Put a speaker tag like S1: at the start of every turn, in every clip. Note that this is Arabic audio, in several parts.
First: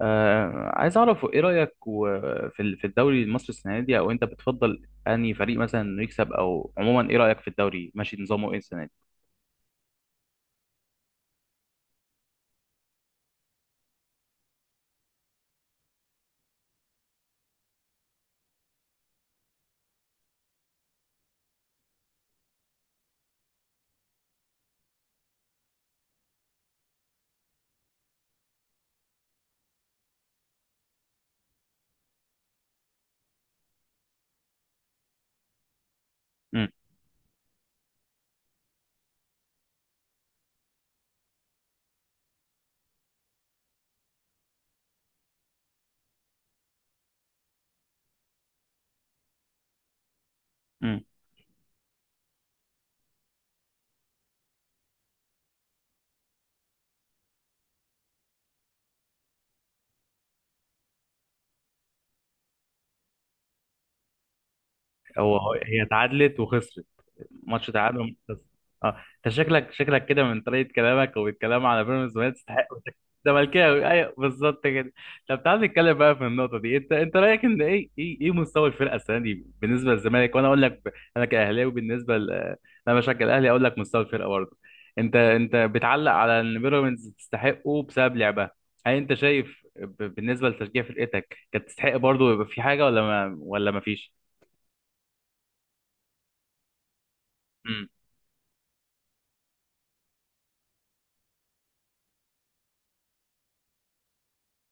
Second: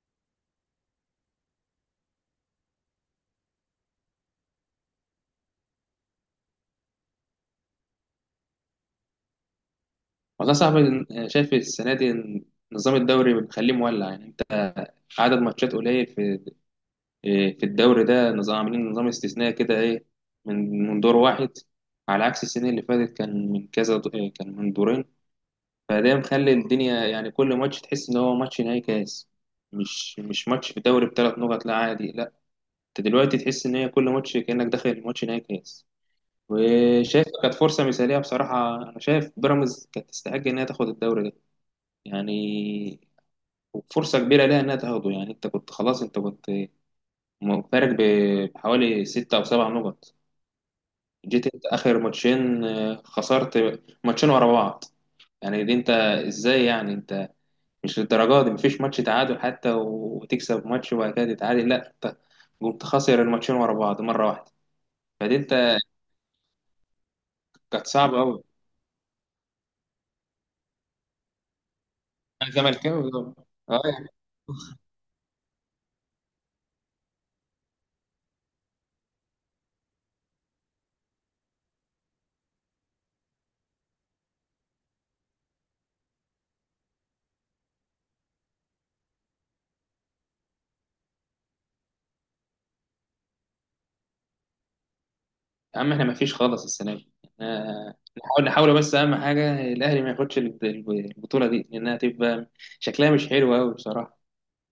S1: عايز اعرف ايه رايك في الدوري المصري السنه دي، او انت بتفضل انهي فريق مثلا انه يكسب، او عموما ايه رايك في الدوري، ماشي نظامه ايه السنه دي؟
S2: والله صعب. شايف السنة دي إن نظام الدوري مخليه مولع، يعني انت عدد ماتشات قليل في الدوري ده، نظام عاملين نظام استثنائي كده، ايه، من دور واحد، على عكس السنين اللي فاتت كان من كذا دو- إيه، كان من دورين. فده مخلي الدنيا، يعني كل ماتش تحس ان هو ماتش نهائي كاس، مش ماتش في الدوري ب3 نقط، لا عادي، لا، انت دلوقتي تحس ان هي كل ماتش كأنك داخل ماتش نهائي كاس. وشايف كانت فرصة مثالية. بصراحة أنا شايف بيراميدز كانت تستحق إنها تاخد الدوري ده، يعني فرصة كبيرة ليها إنها تاخده. يعني أنت كنت خلاص، أنت كنت فارق بحوالي 6 أو 7 نقط،
S1: امم.
S2: جيت أنت آخر ماتشين، خسرت ماتشين ورا بعض. يعني دي أنت، إزاي يعني أنت؟ مش للدرجة دي. مفيش ماتش تعادل حتى وتكسب ماتش وبعد كده تتعادل، لا أنت قمت خاسر الماتشين ورا بعض مرة واحدة. فدي أنت،
S1: هي اتعادلت وخسرت. ماتش
S2: كانت
S1: تعادل وماتش
S2: صعبة
S1: خسر.
S2: أوي.
S1: اه. انت شكلك كده من طريقه كلامك، وبالكلام على بيراميدز، ما
S2: أنا
S1: تستحق.
S2: زملكاوي طبعا. أه.
S1: زملكاوي، ايوه، بالظبط كده. طب تعال نتكلم بقى في النقطه دي. انت رايك ان ايه مستوى الفرقه السنه دي بالنسبه للزمالك؟ وانا اقول لك، انا كاهلاوي. بالنسبه انا بشجع الاهلي، اقول لك مستوى الفرقه برضه. انت بتعلق على ان بيراميدز تستحقه بسبب لعبها. هل انت شايف، بالنسبه لتشجيع فرقتك، كانت تستحق برضه، يبقى في حاجه ولا ما فيش؟
S2: يا عم احنا ما فيش خالص السنه دي. آه، نحاول نحاول، بس اهم حاجه الاهلي ما ياخدش البطوله دي، لانها تبقى شكلها مش حلو قوي بصراحه.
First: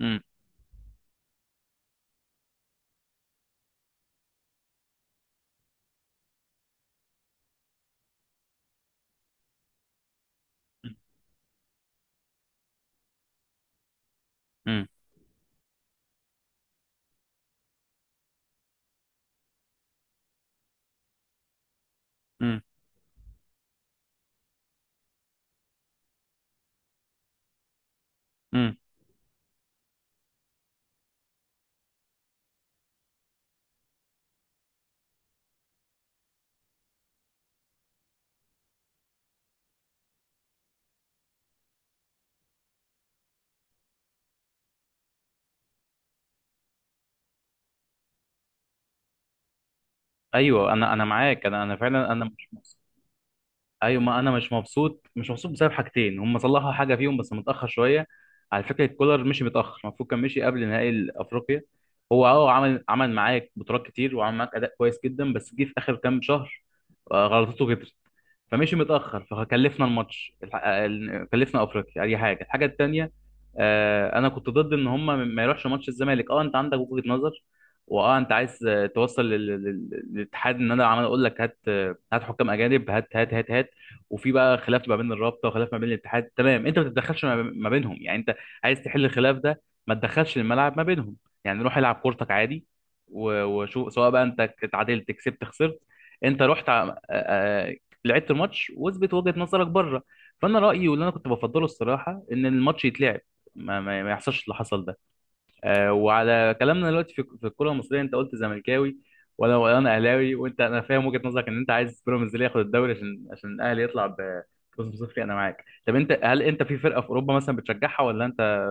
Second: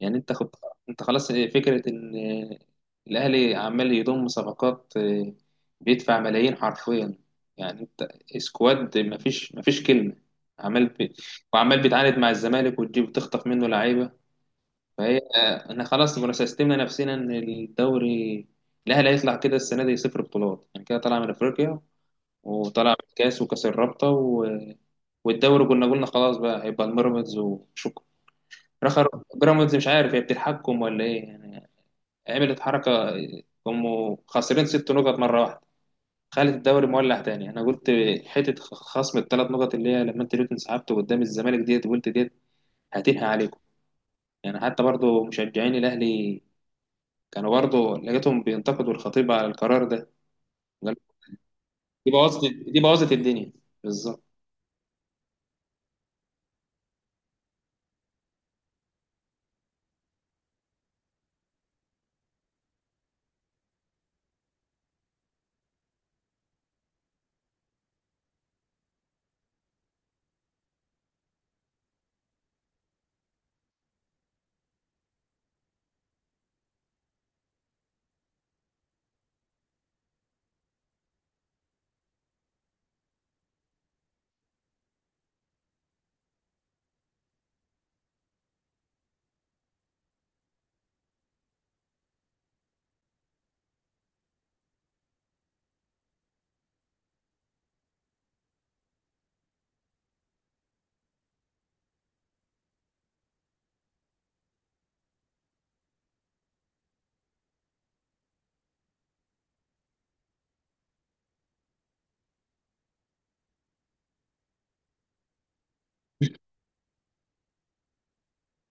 S2: يعني
S1: امم.
S2: انت خد، انت خلاص فكره ان، آه، الاهلي عمال يضم صفقات، بيدفع ملايين حرفيا. يعني انت سكواد، ما فيش كلمه، عمال وعمال بيتعاند مع الزمالك وتجيب تخطف منه لعيبه.
S1: امم.
S2: فهي، احنا خلاص مرسستمنا نفسنا ان الدوري، الاهلي هيطلع كده السنه دي 0 بطولات، يعني كده طالع من افريقيا
S1: امم.
S2: وطلع من الكاس وكاس الرابطة و... والدوري كنا قلنا خلاص بقى هيبقى الميراميدز وشكرا.
S1: امم.
S2: رخر، بيراميدز مش عارف هي بتتحكم ولا ايه يعني، عملت حركة، هم خاسرين 6 نقط مرة واحدة، خلت الدوري مولع تاني. انا قلت حتة خصم ال3 نقط اللي هي لما انت جيت انسحبت قدام الزمالك ديت، وقلت ديت هتنهي عليكم، يعني حتى برضو مشجعين الاهلي كانوا برضو لقيتهم بينتقدوا الخطيب على القرار ده.
S1: ايوه، انا
S2: قال
S1: انا معاك، انا
S2: دي
S1: فعلا، انا
S2: بوظت
S1: مش مبسوط.
S2: دي بوظت الدنيا.
S1: ايوه، ما
S2: بالظبط.
S1: انا مش مبسوط. مش مبسوط بسبب حاجتين، هم صلحوا حاجه فيهم بس متاخر شويه. على فكره، كولر مشي متاخر، المفروض كان مشي قبل نهائي افريقيا. هو، عمل معاك بطولات كتير وعمل معاك اداء كويس جدا، بس جه في اخر كام شهر. غلطته كترت. فمشي متاخر، فكلفنا الماتش، كلفنا افريقيا اي حاجه. الحاجه التانيه: انا كنت ضد ان هم ما يروحش ماتش الزمالك. اه انت عندك وجهه نظر، واه انت عايز، توصل للاتحاد، ان انا عمال اقول لك هات، هات حكام اجانب، هات هات هات هات. وفي بقى خلاف ما بين الرابطه وخلاف ما بين الاتحاد، تمام. انت ما تتدخلش ما بينهم. يعني انت عايز تحل الخلاف ده، ما تدخلش الملعب ما بينهم. يعني روح العب كورتك عادي وشوف، سواء بقى انت اتعادلت، كسبت، خسرت، انت رحت لعبت الماتش واثبت وجهة نظرك بره. فانا رايي، واللي انا كنت بفضله الصراحه، ان الماتش يتلعب، ما يحصلش اللي حصل ده. وعلى كلامنا دلوقتي، في الكره المصريه، انت قلت زملكاوي، وانا اهلاوي. وانت، انا فاهم وجهة نظرك ان انت عايز بيراميدز اللي ياخد الدوري، عشان الاهلي يطلع ب فوز بصفري. انا معاك. طب انت، هل انت في فرقه في اوروبا مثلا بتشجعها، ولا انت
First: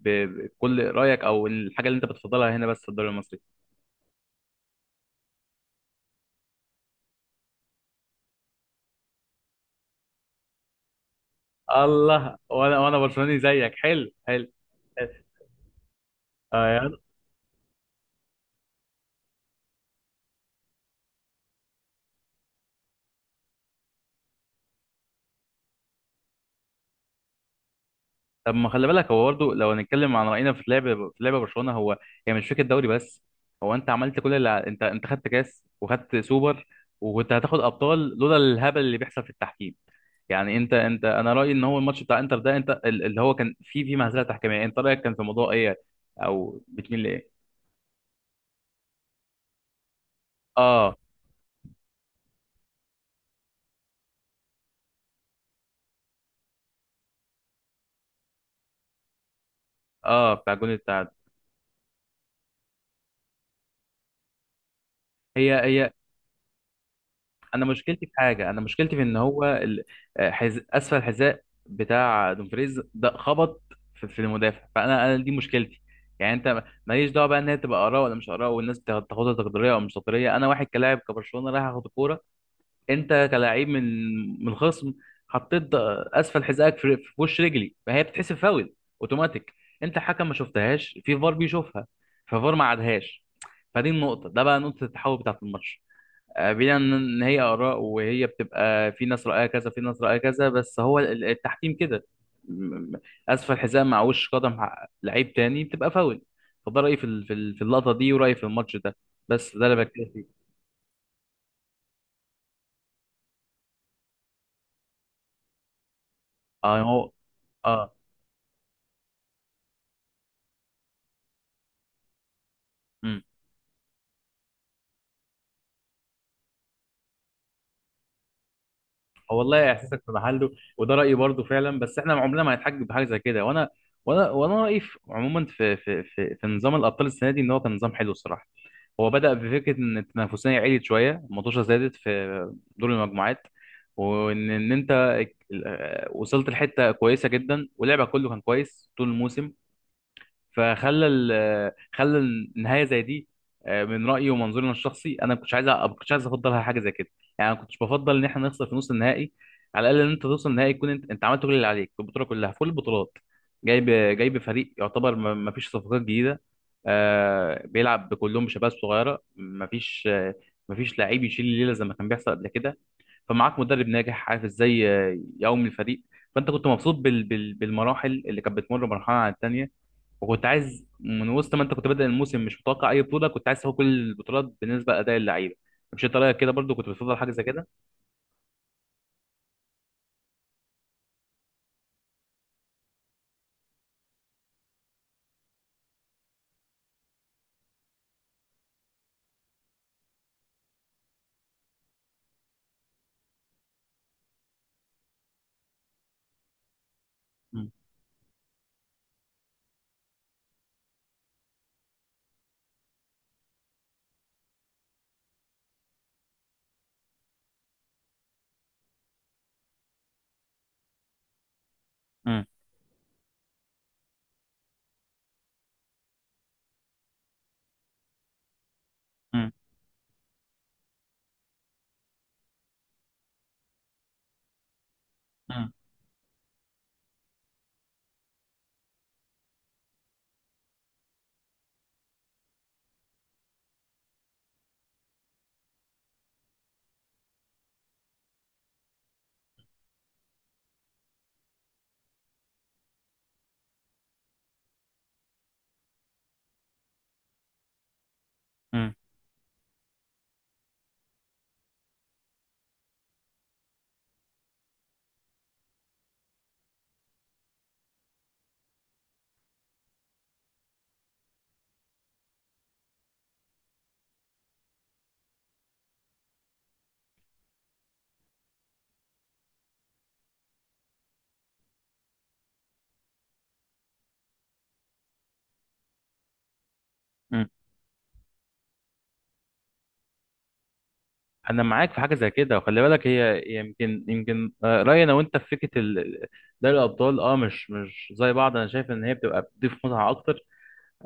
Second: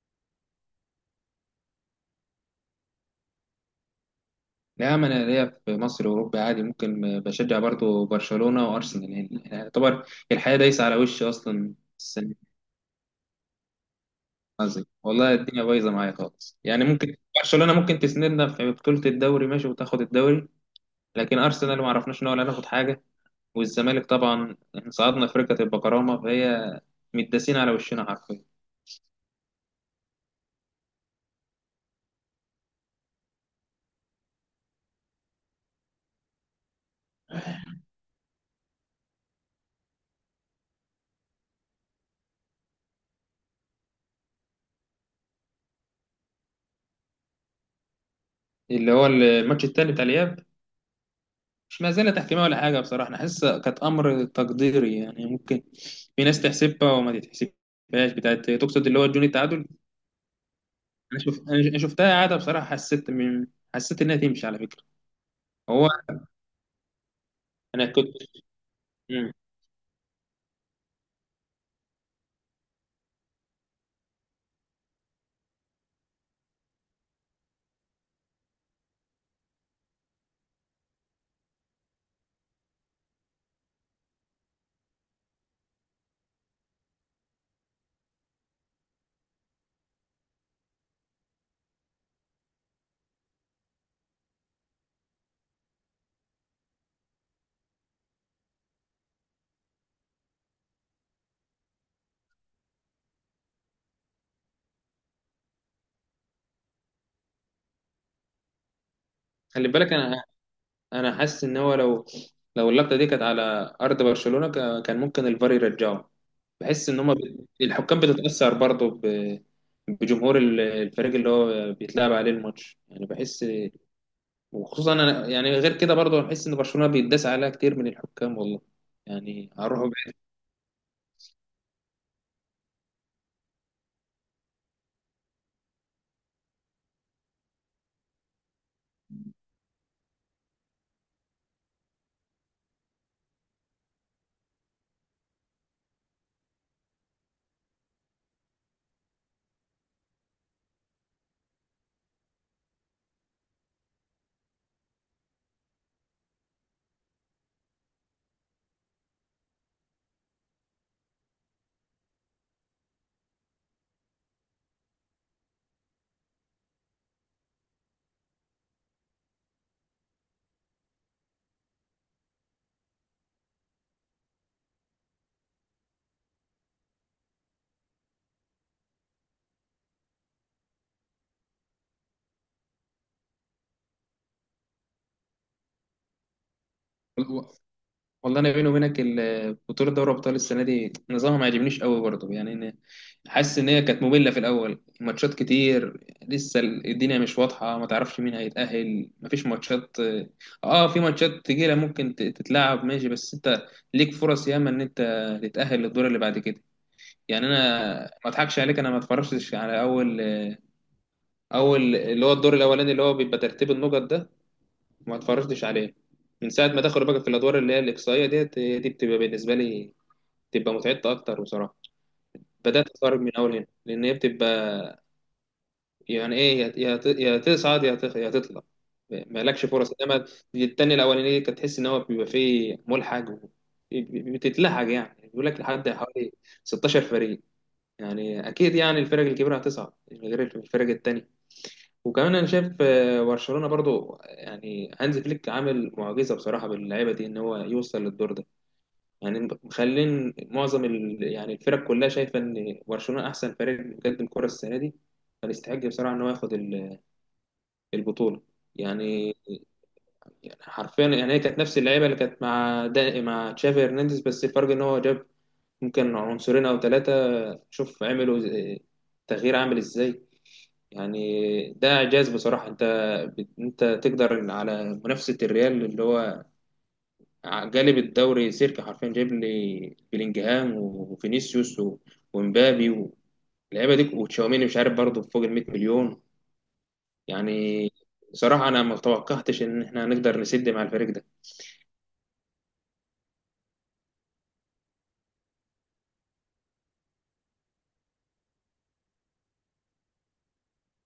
S1: بكل رايك، او الحاجه اللي انت بتفضلها هنا بس في الدوري المصري؟
S2: نعم أنا ليا في مصر وأوروبا عادي، ممكن بشجع برضو برشلونة وأرسنال، يعني يعتبر الحياة دايسة على وشي أصلا السنة
S1: الله،
S2: دي.
S1: وانا برشلوني زيك. حلو حلو.
S2: قصدي، والله الدنيا بايظة معايا خالص، يعني
S1: آه،
S2: ممكن برشلونة ممكن تسندنا في بطولة الدوري ماشي وتاخد الدوري. لكن أرسنال ما عرفناش إن هو لا ناخد حاجة. والزمالك طبعا إحنا صعدنا في ركة البكرامة، فهي متداسين على وشنا حرفيا.
S1: طب ما خلي بالك هو برضه، لو هنتكلم عن رأينا في لعب في لعب برشلونة، هي، يعني مش فكرة دوري بس. هو انت عملت كل اللي انت خدت كاس وخدت سوبر، وكنت هتاخد ابطال لولا الهبل اللي بيحصل في التحكيم. يعني انت انت انا رأيي ان هو الماتش بتاع انتر ده، انت اللي هو كان فيه مهزلة تحكيمية، انت رأيك كان في موضوع ايه؟ او بتميل لايه؟
S2: اللي هو الماتش التاني بتاع الإياب،
S1: اه،
S2: مش مزالة تحكيمية ولا حاجة، بصراحة أنا حاسس كانت أمر تقديري. يعني ممكن في ناس تحسبها وما تتحسبهاش، بتاعت تقصد اللي هو جون التعادل.
S1: اه، بتاع الجون التعادل.
S2: أنا شوف، أنا شفتها قاعدة بصراحة، حسيت إنها تمشي على فكرة،
S1: هي
S2: هو.
S1: هي انا
S2: أنا
S1: مشكلتي في
S2: كنت.
S1: حاجه، انا مشكلتي في ان
S2: مم.
S1: هو، اسفل الحذاء بتاع دومفريز ده خبط في المدافع، فانا دي مشكلتي. يعني انت، ماليش دعوه بقى ان هي تبقى اراء ولا مش اراء، والناس تاخدها تقديريه او مش تقديريه. انا، واحد كلاعب كبرشلونه، رايح اخد الكوره، انت كلاعب من الخصم، حطيت اسفل حذائك في وش رجلي، فهي بتتحسب فاول اوتوماتيك. انت حكم ما شفتهاش، في فار بيشوفها، ففار ما عادهاش. فدي النقطه ده بقى نقطه التحول بتاعه الماتش. بعيدا عن ان هي اراء، وهي بتبقى في ناس رايها كذا، في ناس رايها كذا، بس هو التحكيم كده. م- م- اسفل حزام مع وش قدم، لعيب تاني، بتبقى فاول. فده رايي في اللقطه دي، ورايي في الماتش ده، بس ده
S2: خلي
S1: اللي
S2: بالك
S1: بتكلم
S2: أنا،
S1: فيه.
S2: أنا حاسس إن هو لو، لو اللقطة دي كانت على أرض برشلونة، كان ممكن الفار يرجعه.
S1: اه.
S2: بحس إن
S1: هو.
S2: هما
S1: اه.
S2: الحكام بتتأثر برضه بجمهور الفريق اللي هو بيتلعب عليه الماتش، يعني
S1: امم.
S2: بحس. وخصوصا انا، يعني غير كده برضه هحس ان برشلونه بيتداس عليها كتير من الحكام والله،
S1: هو
S2: يعني
S1: والله
S2: هروحوا
S1: احساسك في
S2: بعيد.
S1: محله، وده رايي برضو فعلا، بس احنا عمرنا ما هنتحجج بحاجه زي كده. وانا رايي عموما في نظام الابطال السنه دي، ان هو كان نظام حلو الصراحه. هو بدأ بفكرة إن التنافسية عالية شوية، المطوشة زادت في دور المجموعات، وإن أنت، وصلت لحتة كويسة جدا، ولعبك كله كان كويس طول الموسم، خلى النهايه زي دي. من رايي ومنظوري الشخصي، انا ما كنتش عايز، ما كنتش عايز افضلها حاجه زي كده. يعني انا ما كنتش بفضل ان احنا نخسر في نص النهائي. على الاقل ان انت توصل النهائي، يكون انت عملت كل اللي عليك في البطوله كلها، في كل البطولات. جايب جايب فريق يعتبر ما فيش صفقات جديده، بيلعب كلهم بشباب صغيره، ما فيش ما فيش لعيب يشيل الليله زي ما كان بيحصل قبل كده. فمعاك مدرب ناجح عارف ازاي يقوم الفريق. فانت كنت مبسوط بالمراحل اللي كانت بتمر مرحله عن الثانيه. وكنت عايز، من وسط ما انت كنت بادئ الموسم مش متوقع اي بطوله، كنت عايز تاخد كل البطولات بالنسبه لاداء اللعيبه. مش انت رايك كده برضو؟ كنت بتفضل حاجه زي
S2: و-
S1: كده؟
S2: والله انا بيني وبينك، بطوله دوري ابطال السنه دي نظامها ما عجبنيش قوي برضه، يعني أنا حاسس ان هي كانت ممله في الاول، ماتشات كتير، لسه الدنيا مش واضحه، ما تعرفش مين هيتاهل، ما فيش ماتشات. اه في ماتشات تقيله ممكن تتلعب ماشي، بس انت ليك فرص ياما ان انت تتاهل للدور اللي بعد كده. يعني انا
S1: مم.
S2: ما اضحكش عليك، انا ما اتفرجتش على اول اللي هو الدور الاولاني اللي هو بيبقى ترتيب النقط ده، ما اتفرجتش عليه. من ساعه ما دخلوا بقى في الادوار اللي هي الاقصائيه ديت، هي دي بتبقى بالنسبه لي بتبقى متعبه اكتر بصراحه.
S1: مم.
S2: بدات اتفرج من اول هنا لان هي بتبقى، يعني ايه، يا يا تصعد، يا تطلع،
S1: مم.
S2: مالكش فرص. انما التاني الاولاني دي كانت تحس ان هو بيبقى فيه ملحق بتتلحق، يعني بيقول لك
S1: مم.
S2: لحد حوالي 16 فريق، يعني اكيد يعني الفرق الكبيره هتصعد غير الفرق التانيه. وكمان انا شايف، برشلونه برضو، يعني هانز فليك عامل معجزه بصراحه باللعيبه دي ان هو يوصل للدور ده. يعني مخلين معظم يعني الفرق كلها شايفه ان برشلونه احسن فريق بيقدم كره السنه دي، فيستحق بصراحه ان هو ياخد البطوله.
S1: مم.
S2: يعني، يعني حرفيا، يعني هي كانت نفس اللعيبه اللي كانت مع مع تشافي هرنانديز، بس الفرق ان هو جاب ممكن عنصرين او ثلاثه، شوف عملوا آه، تغيير عامل ازاي. يعني ده إعجاز بصراحة. أنت أنت تقدر على منافسة الريال اللي هو جالب الدوري سيرك حرفيا، جايب لي بلينجهام وفينيسيوس ومبابي واللعيبة دي وتشاوميني، مش عارف برضه فوق ال 100 مليون.
S1: مم.
S2: يعني بصراحة أنا ما توقعتش إن إحنا هنقدر نسد مع الفريق ده.
S1: انا معاك في حاجه زي كده، وخلي بالك، هي يمكن، رايي انا وانت في فكره دوري الابطال، اه، مش زي بعض. انا شايف ان هي بتبقى بتضيف متعه اكتر،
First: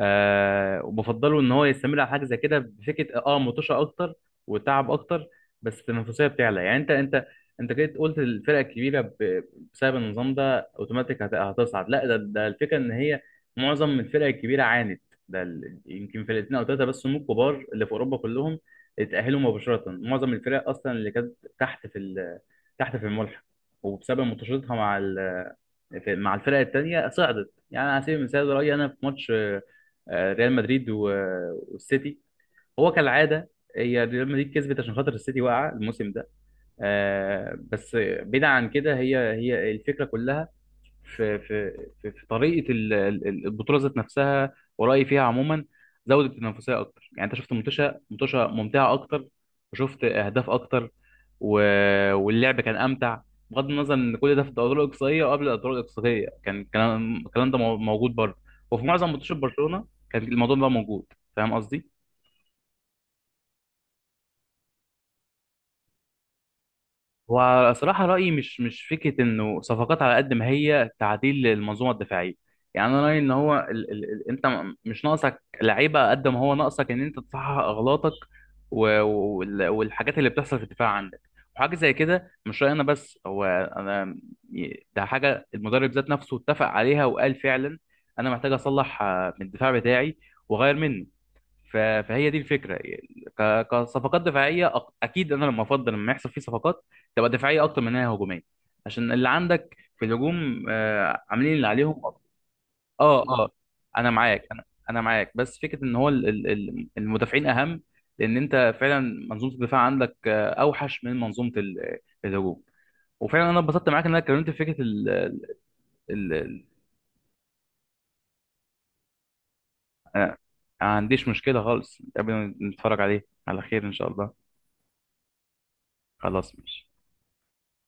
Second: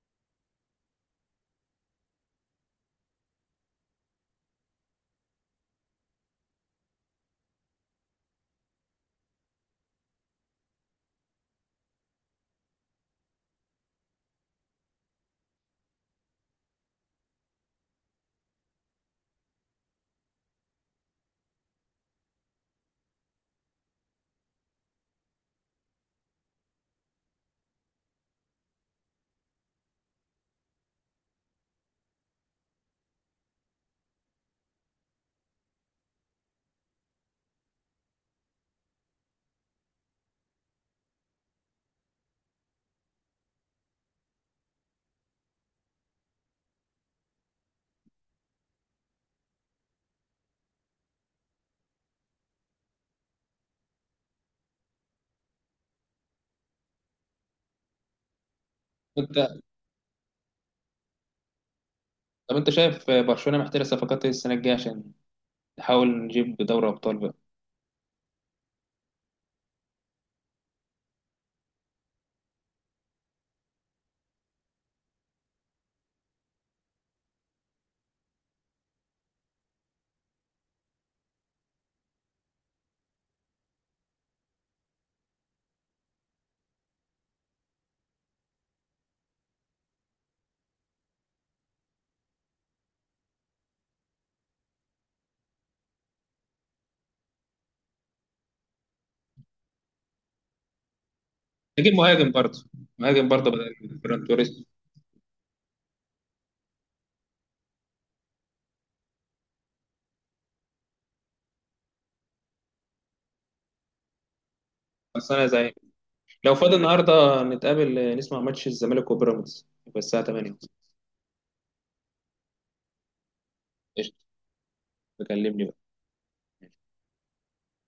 S1: وبفضله ان هو يستمر على حاجه زي كده، بفكره مطوشه اكتر وتعب اكتر، بس التنافسيه بتعلى. يعني انت كده قلت الفرق الكبيره بسبب النظام ده اوتوماتيك هتصعد. لا، ده الفكره ان هي معظم الفرق الكبيره عانت. ده يمكن فرقتين او ثلاثه بس هم الكبار اللي في اوروبا كلهم اتاهلوا مباشره. معظم الفرق اصلا اللي كانت تحت في ال- تحت في الملحق، وبسبب مطوشتها مع الفرق التانيه، صعدت. يعني على سبيل المثال، رايي انا في ماتش ريال مدريد والسيتي، هو كالعاده، هي ريال مدريد كسبت عشان خاطر السيتي واقعه الموسم ده. بس بعيدا عن كده، هي الفكره كلها في في في طريقه البطوله ذات نفسها. ورايي فيها عموما، زودت التنافسيه اكتر. يعني انت شفت، منتشى منتشى، ممتعه اكتر، وشفت اهداف اكتر، و... واللعب كان امتع. بغض النظر ان كل ده في الادوار الاقصائيه، وقبل الادوار الاقصائيه كان الكلام ده موجود برضه، وفي معظم ماتشات
S2: أنت،
S1: برشلونه كان الموضوع ده موجود. فاهم قصدي؟
S2: طب أنت شايف برشلونة محتاجة صفقات إيه السنة الجاية عشان نحاول نجيب دوري أبطال بقى؟
S1: وصراحة رأيي، مش فكرة إنه صفقات على قد ما هي تعديل للمنظومة الدفاعية. يعني أنا رأيي إن هو، ال ال ال أنت، مش ناقصك لعيبة قد ما هو ناقصك إن أنت تصحح أغلاطك، والحاجات اللي بتحصل في الدفاع عندك، وحاجة زي كده. مش رأيي أنا بس، هو أنا، ده حاجة المدرب ذات نفسه اتفق عليها وقال فعلا: أنا محتاج أصلح من الدفاع بتاعي، وأغير منه. ف- فهي دي الفكره. كصفقات دفاعيه، اكيد انا لما افضل، لما يحصل فيه صفقات، تبقى دفاعيه اكتر من انها هجوميه، عشان اللي عندك في الهجوم عاملين اللي
S2: نجيب
S1: عليهم.
S2: مهاجم برضه،
S1: اه،
S2: مهاجم
S1: اه.
S2: برضه بدل
S1: انا
S2: فران
S1: معاك،
S2: توريس.
S1: انا معاك، بس فكره ان هو المدافعين اهم. لان انت فعلا منظومه الدفاع عندك اوحش من منظومه الهجوم. وفعلا انا اتبسطت معاك ان انا اتكلمت في فكره
S2: بس
S1: ال
S2: أنا زي،
S1: ال
S2: لو
S1: ال
S2: فاضي النهارده نتقابل نسمع ماتش الزمالك وبيراميدز، يبقى الساعة
S1: انا.
S2: 8.
S1: ما عنديش مشكله خالص، قبل ما نتفرج عليه، على خير ان شاء
S2: قشطة.
S1: الله.
S2: بكلمني بقى.
S1: خلاص، ماشي.